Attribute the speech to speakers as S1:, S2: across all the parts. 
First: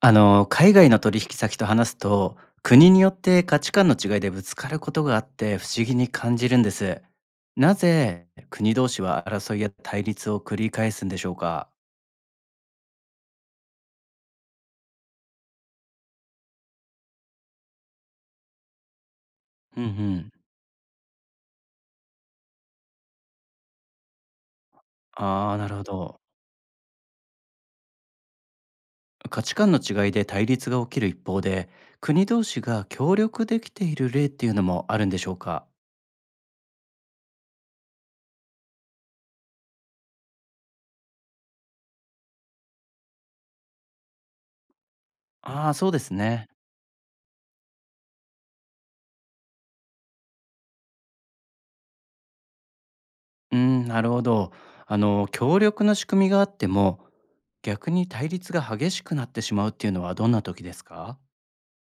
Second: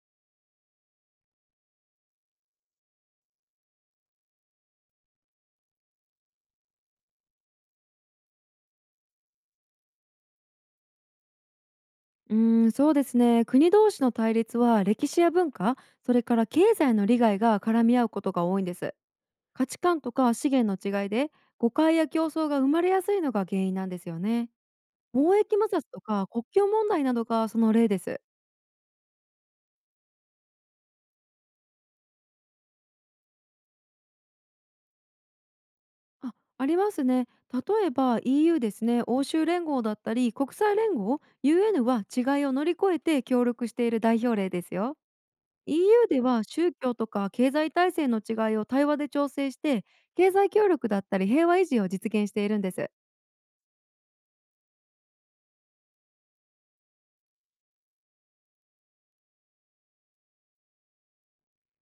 S1: 海外の取引先と話すと、国によって価値観の違いでぶつかることがあって不思議に感じるんです。なぜ国同士は争いや対立を繰り返すんでしょうか？
S2: うーん、そうですね。国同士の対立は歴史や文化、それから経済の利害が絡み合うことが多いんです。価値
S1: うんう
S2: 観と
S1: ん。
S2: か資源の違いで誤解や競争が生まれやすいのが原因なんですよね。貿
S1: あ
S2: 易
S1: あ、
S2: 摩
S1: なる
S2: 擦
S1: ほ
S2: と
S1: ど。
S2: か国境問題などがその例です。
S1: 価値観の違いで対立が起きる一方で、国同士が協力できている例っていうのもあるんでしょうか？
S2: あ、ありますね。例えば EU ですね、欧州連合だったり国際連合、UN は違いを乗り越えて協力している代表例ですよ。
S1: ああ、そうで
S2: EU
S1: す
S2: では
S1: ね。
S2: 宗教とか経済体制の違いを対話で調整して経済協力だったり平和維持を実現しているんです。
S1: うん、なるほど。協力の仕組みがあっても、逆に対立が激しくなってしまうっていうのはどんな時ですか？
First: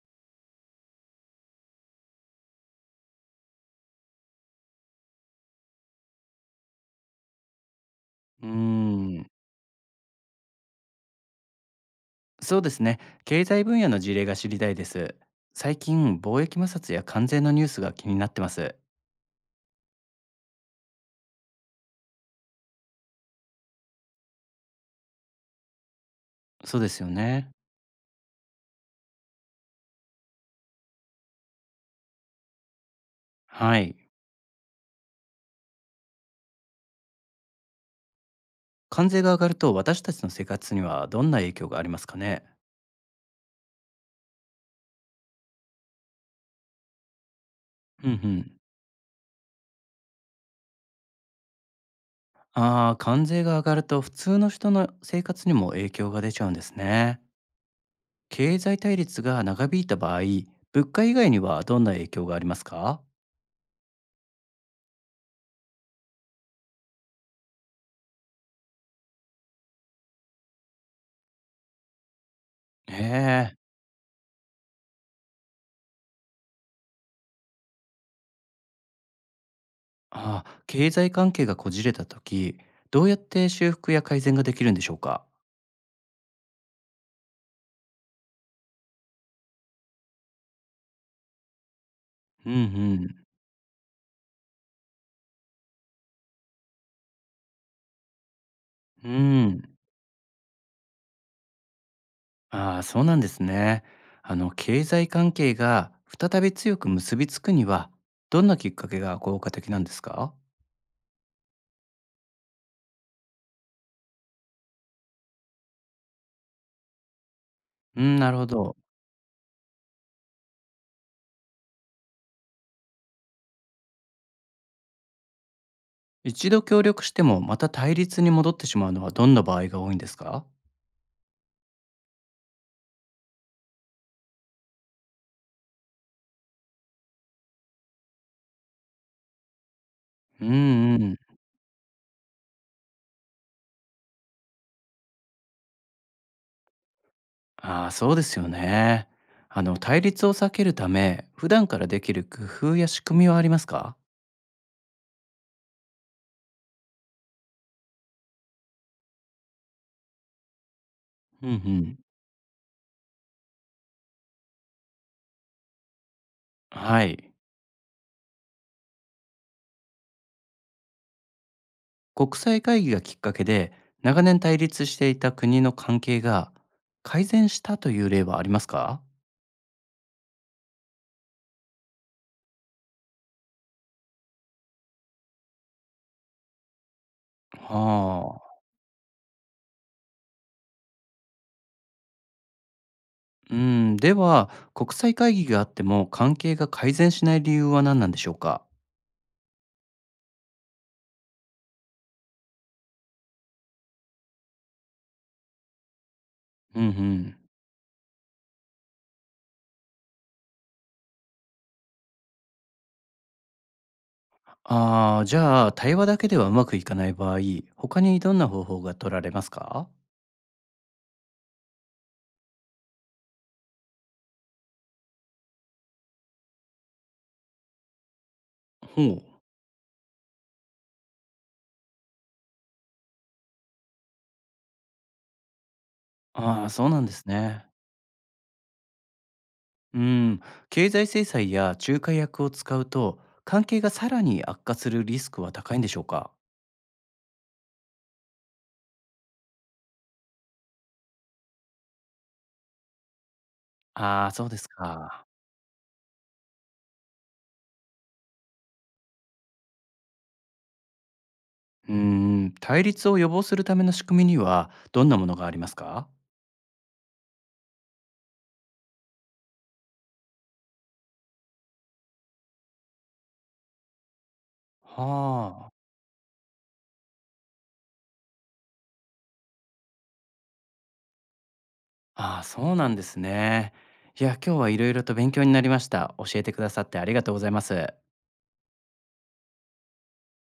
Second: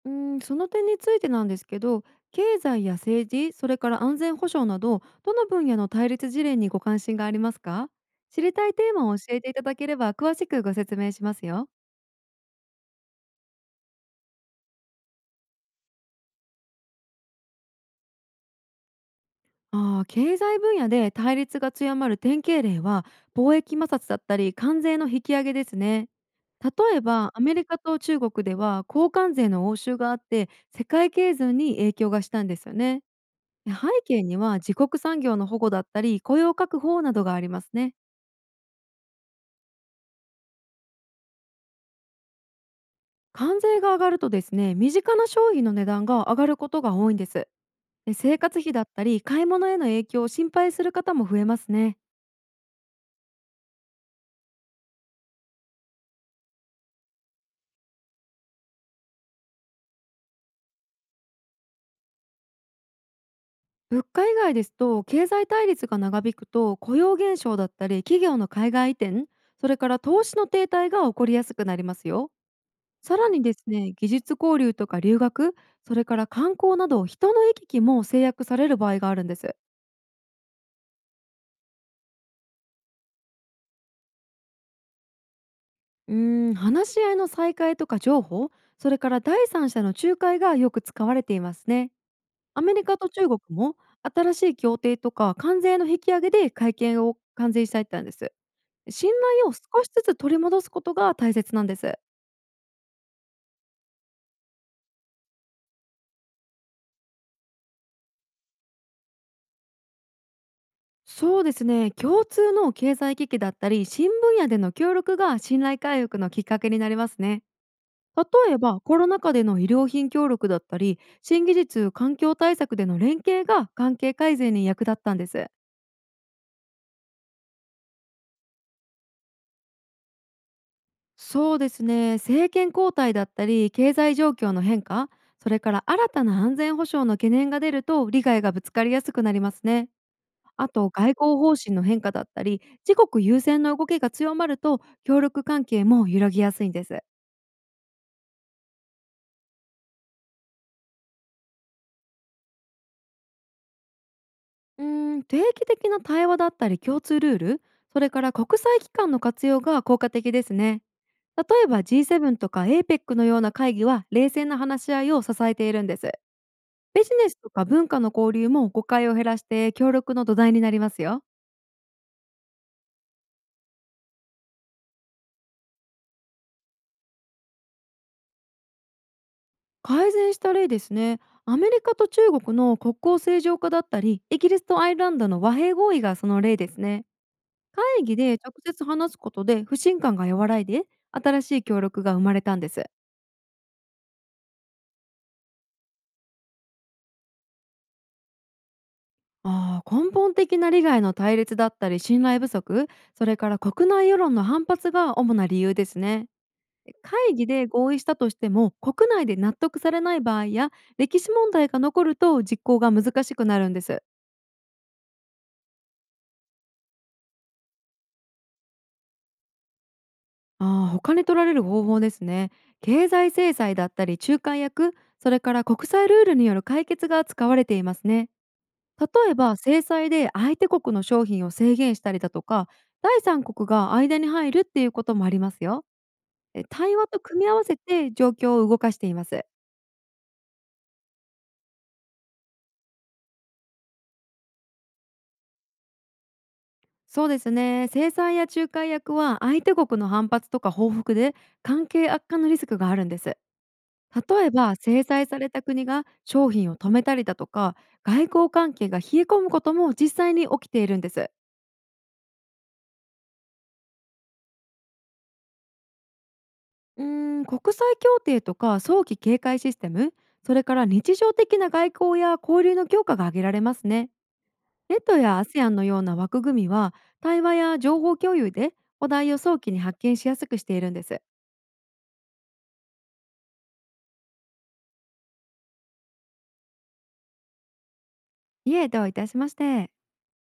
S2: うん、その点についてなんですけど、経済や政治それから安全保障などどの分野の対立事例にご関心がありますか？知
S1: うー
S2: りたいテーマを教
S1: ん、
S2: えていただければ詳しくご説明しますよ。
S1: そうですね。経済分野の事例が知りたいです。最近、貿易摩擦や関税のニュースが気になってます。
S2: ああ、経済分野で対立が強まる典型例は貿易摩擦だったり関税の引き上げですね。
S1: そうで
S2: 例
S1: す
S2: え
S1: よ
S2: ばア
S1: ね。
S2: メリカと中国では交換税の応酬があって世界経済に影響がしたんですよね。で、
S1: は
S2: 背
S1: い。
S2: 景には自国産業の保護だったり雇用確保などがありますね。
S1: 関税が上がると私たちの生活にはどんな影響がありますかね？
S2: 関税が上がるとですね、身近な商品の値段が上がることが多いんです。
S1: うん
S2: で、
S1: う
S2: 生
S1: ん。
S2: 活費だったり買い物への影響を心配する方も増えますね。
S1: ああ、関税が上がると普通の人の生活にも影響が出ちゃうんですね。経済対立が長引いた場合、物価以外にはどんな影響がありますか？
S2: 物価以外ですと経済対立が長引くと雇用減少だったり企業の海外移転、それから投資の停滞が起こりやすくなりますよ。
S1: へ
S2: さらにです
S1: え。
S2: ね、技術交流とか留学、それから観光など人の行き来も制約される場合があるんです。
S1: ああ、経済関係がこじれた時、どうやって修復や改善ができるんでしょうか？
S2: うーん、話し合いの再開とか情報、それから第三者の仲介がよく使われていますね。
S1: うんう
S2: アメリカと
S1: ん。
S2: 中国も新しい協定とか関税の引き上げで会見を完成したいったんです。
S1: う
S2: 信頼を少
S1: ん。
S2: しずつ取り戻すことが大切なんです。
S1: ああ、そうなんですね。あの経済関係が再び強く結びつくには、どんなきっかけが効果的なんですか？
S2: そうですね、共通の経済危機だったり新分野での協力が信頼回復のきっかけになりますね。
S1: うん、
S2: 例
S1: なるほ
S2: え
S1: ど。
S2: ばコロナ禍での医療品協力だったり新技術環境対策での連携が関係改善に役立ったんです。
S1: 一度協力してもまた対立に戻ってしまうのはどんな場合が多いんですか？
S2: そうですね、政権交代だったり経済状況の変化、それから新たな安全保障の懸念が出ると利害がぶつかりやすくなりますね。
S1: うん
S2: あと、
S1: う
S2: 外
S1: ん。
S2: 交方針の変化だったり、自国優先の動きが強まると、協力関係も揺らぎやすいんです。
S1: ああ、そうですよね。あの対立を避けるため、普段からできる工夫や仕組みはありますか？
S2: うーん、定期的な対話だったり共通ルール、それから国際機関の活用が効果的ですね。例
S1: うんう
S2: えば
S1: ん。
S2: G7 とか APEC のような会議は冷静な話し合いを支えているんです。
S1: は
S2: ビジネ
S1: い。
S2: スとか文化の交流も誤解を減らして協力の土台になりますよ。
S1: 国際会議がきっかけで、長年対立していた国の関係が改善したという例はありますか？
S2: 改善した例ですね。アメリカと中国の国交正常化だったり、イギリスとアイルランドの和平合意がその例ですね。会議
S1: は
S2: で
S1: あ。
S2: 直接話すことで不信感が和らいで新しい協力が生まれたんです。
S1: うん、では、国際会議があっても関係が改善しない理由は何なんでしょうか？
S2: 根本的な利害の対立だったり信頼不足、それから国内世論の反発が主な理由ですね。
S1: うんう
S2: 会
S1: ん。
S2: 議で合意したとしても国内で納得されない場合や歴史問題が残ると実行が難しくなるんです。
S1: ああ、じゃあ、対話だけではうまくいかない場合、他にどんな方法が取られますか？
S2: 他に取られる方法ですね。経済制裁だったり仲介役、それから国際ルールによる解決が使われていますね。
S1: ほ
S2: 例え
S1: う。
S2: ば制裁で相手国の商品を制限したりだとか第三国が間に入るっていうこともありますよ。
S1: ああ、そう
S2: 対
S1: なん
S2: 話
S1: で
S2: と
S1: す
S2: 組み合わ
S1: ね。
S2: せて状況を動かしています。
S1: うん、経済制裁や仲介役を使うと、関係がさらに悪化するリスクは高いんでしょうか？
S2: そうですね、制裁や仲介役は相手国の反発とか報復で関係悪化のリスクがあるんです。
S1: ああ、そ
S2: 例
S1: う
S2: え
S1: です
S2: ば制裁
S1: か。
S2: された国が商品を止めたりだとか外交関係が冷え込むことも実際に起きているんです。
S1: うーん、対立を予防するための仕組みにはどんなものがありますか？
S2: うーん、国際協定とか早期警戒システム、それから日常的な外交や交流の強化が挙げられますね。ネットや
S1: はあ、
S2: ASEAN のような枠組みは対話や情報共有でお題を早期に発見しやすくしているんです。
S1: ああ、そうなんですね。いや、今日はいろいろと勉強になりました。教えてくださってありがとうございます。
S2: いえ、どういたしまして。